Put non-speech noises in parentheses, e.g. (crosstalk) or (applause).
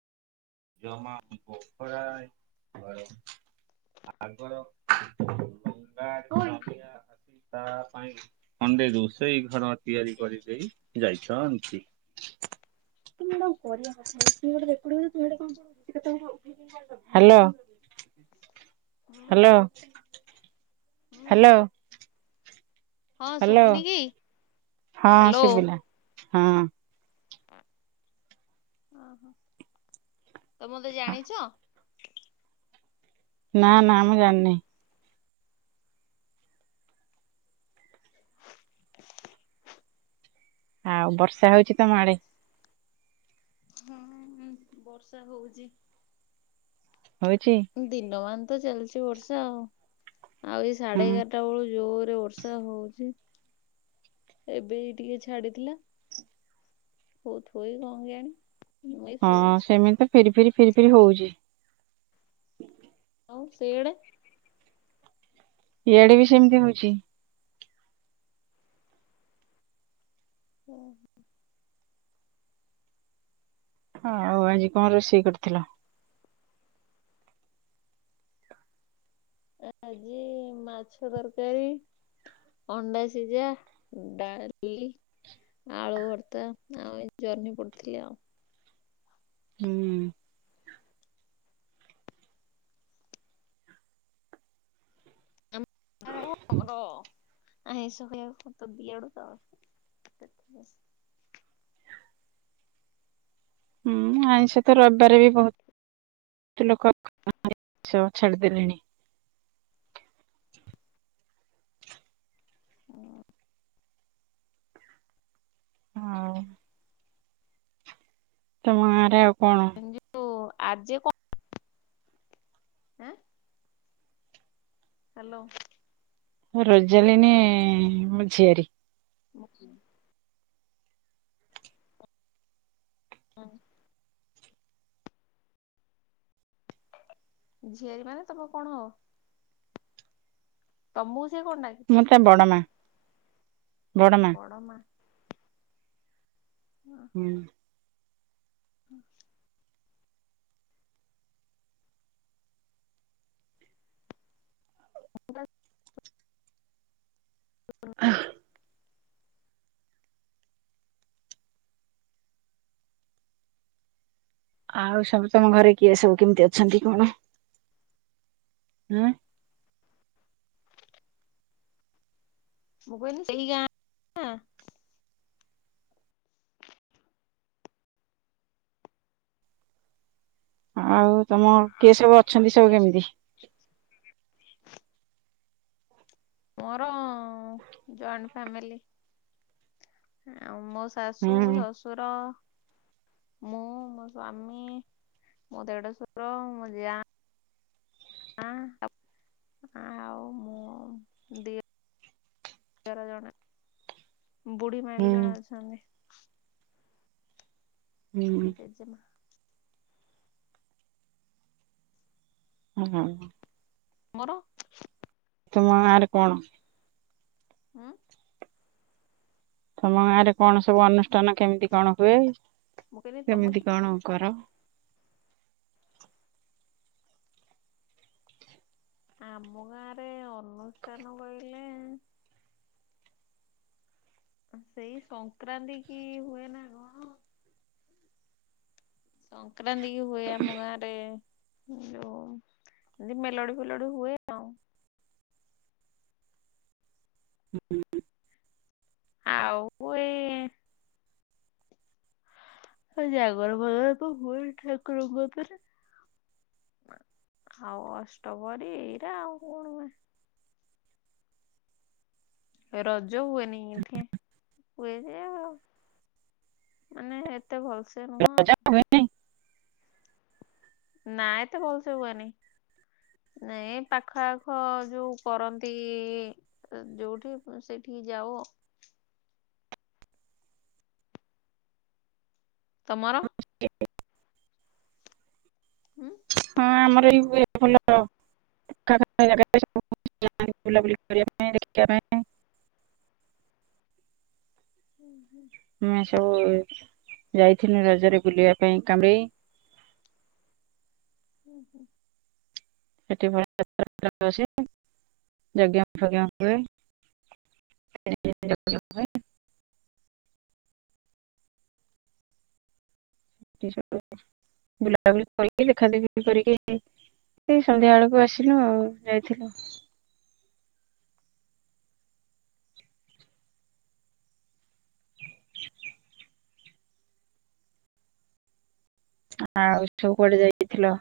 ଜମା ପଖରା ଘ (unintelligible) ତା ପାଇଁ ଖଣ୍ଡେ ରୋଷେଇ ଘର ତିଆରି କରିଦେଇ ଯାଇଛନ୍ତି। କିୁ ଗୋଟାଉ କରିବା ପଛ ଗୋଟେ ଦେଖୁଡିବ (unintelligible) ହ୍ୟାଲୋ ହୁଁ ହ୍ୟାଲୋ। ହୁଁ। ହ୍ୟାଲୋ। ହଁ ହ୍ୟାଲୋ ଶୁଭୁନି କି? ହଁ ହ୍ୟାଲୋ ଶିବିଲା ହଁ। ଓହୋ ତ ମତେ ଜାଣିଛ। ନା ନା ଆମେ ଜାଣିନହିଁ। ଆଉ ବର୍ଷା ହଉଛି ତ ମାଡେ। ହଁଁ ହୁ ବର୍ଷା ହଉଛି। ହଉଚି ଦିନମାନ ତ ଚାଲିଛି ବର୍ଷା ଆଉ ଆଉ ଏଇ ହଁ ସାଢେ ଏଗା ସେଟା ବେଳୁ ଜୋରରେ ବର୍ଷା ହଉଛି। ଏବେ ଟିକେ ଛାଡିଥିଲା ହଉଥିବ କଣ କି ଆଣି। ହଁ ସେମିତି ତ ଫେରି ଫେରି ଫେରି ଫିରି ହଉଛି। ହଉ ସେଆଡେ ଇଆଡେ ବି ସେମିତି ହଉଛି। ହଁ। ଆଉ ଆଜି କଣ ରୋଷେଇ କରିଥିଲ? ଆଜି ମାଛ ତରକାରୀ। ଅଣ୍ଡା ସିଜା ଡାଲି। ଆଳୁ ଭର୍ତ୍ତା ଆଉ ଏ ଜର୍ନି ପଡୁଥିଲି ଆଉ। ହୁଁ। (unintelligible) ହୁଁ ଆଇଷ ତ ରବିବାରେ ବି ବହୁ ତୁ ଲୋକ ଛାଡିଦେଲେଣି। ହଁ। ହଁ। ତମ ଗଁରେ ଆଉ କଣ? (unintelligible) ଆଜି କ ହେଁ ହ୍ୟାଲୋ। ରୋଜାଲିନୀ ମୋ ଝିଆରୀ। ଅ କେ ହଁ। ଝିଅରୀ ମାନେ ତମ କଣ ହ ତମକୁ ସିଏ କଣ ଡାକେ? ମତେ ବଡ଼ ମା। ବଡ ମା ବଡ଼ମା। ହୁଁ। (unintelligible) (unintelligible) (unintelligible) ଆଉ ସବୁ ତମ ଘରେ କିଏ ସବୁ କେମିତି ଅଛନ୍ତି କଣ? ହୁଁ। ମୁଁ କହିଲି (unintelligible) ଆଉ ତମ କିଏ ସବୁ ଅଛନ୍ତି ସବୁ କେମିତି? ମୋର ଜଏଣ୍ଟ ଫ୍ୟାମିଲୀ। ଆଉ ମୋ ହୁଁ ଶାଶୁ, ଶଶୁର ମୁଁ, ମୋ ସ୍ଵାମୀ, ମୋ ଦେଢ ସୁର, ମୋ ଯା, ଆଁ। ଆଉ ମୋ ଦି ଦିଅର ଜଣେ ବୁଢୀମା ହୁଁ ବି ଜଣେ ଅଛନ୍ତି। ହୁଁ। ଜେଜେମା। ହୁଁ ହୁଁ। ମୋର ତମ ଗାଁରେ କଣ? ହୁଁ। ତମ ଗାଁ ରେ କଣ ସବୁ ଅନୁଷ୍ଠାନ କେମିତି କଣ ହୁଏ। ମୁଁ କହିଲି କେମିତି ତମର କଣ କର? ଆମ ଗାଁରେ ଅନୁଷ୍ଠାନ କହିଲେ ସେଇ ସଂକ୍ରାନ୍ତି କି ହୁଏ ନା କଣ। ସଂକ୍ରାନ୍ତିକୁ ହୁଏ ଆମ ଗାଁରେ। ଯୋଉ ଯେମତି ମେଲୋଡି ଫେଲୋଡି ହୁଏ ଆଉ। (unintelligible) ଆଉ (unintelligible) ହଁ ଜାଗର ଫାଗର ତ ହୁଏ ଠାକୁରଙ୍କ ପାଖରେ। ଆଉ ଅଷ୍ଟପରି ଏଇରା ଆଉ କଣ ହୁଏ। ରଜ ହୁଏନି ଏଠି। ହୁଏ ଯେ ଆଉ ମାନେ ଏତେ ଭଲସେ ନୁହଁ। (unintelligible) ନା ଏତେ ଭଲସେ ହୁଏନି। ନାଇଁ ପାଖ ଆଖ ଯୋଉ କରନ୍ତି ଯୋଉଠି ସେଠିକି ଯାଉ। ତମର? (unintelligible) ହୁଁ। ହଁ ଆମର ବି ଭଲ (unintelligible) ବୁଲାବୁଲି କରିବା ପାଇଁ ଦେଖିବା ପାଇଁ ମେ ସବୁ ଯାଇଥିଲୁ ରଜରେ ବୁଲିବା ପାଇଁ କାମେଇ। ଉଁହୁଁ। ସେଥି ପାଇଁ (unintelligible) ଯଜ୍ଞ ଫଜ୍ଞ ହୁଏ। (inaudible) ବୁଲାବୁଲି କରିକି ଦେଖା ଦେଖି କରିକି ସେ ସନ୍ଧ୍ୟା ବେଳକୁ ଆସିଲୁ ଆଉ ଯାଇଥିଲୁ। ଆଉ ସବୁ କୁଆଡେ ଯାଇଥିଲ?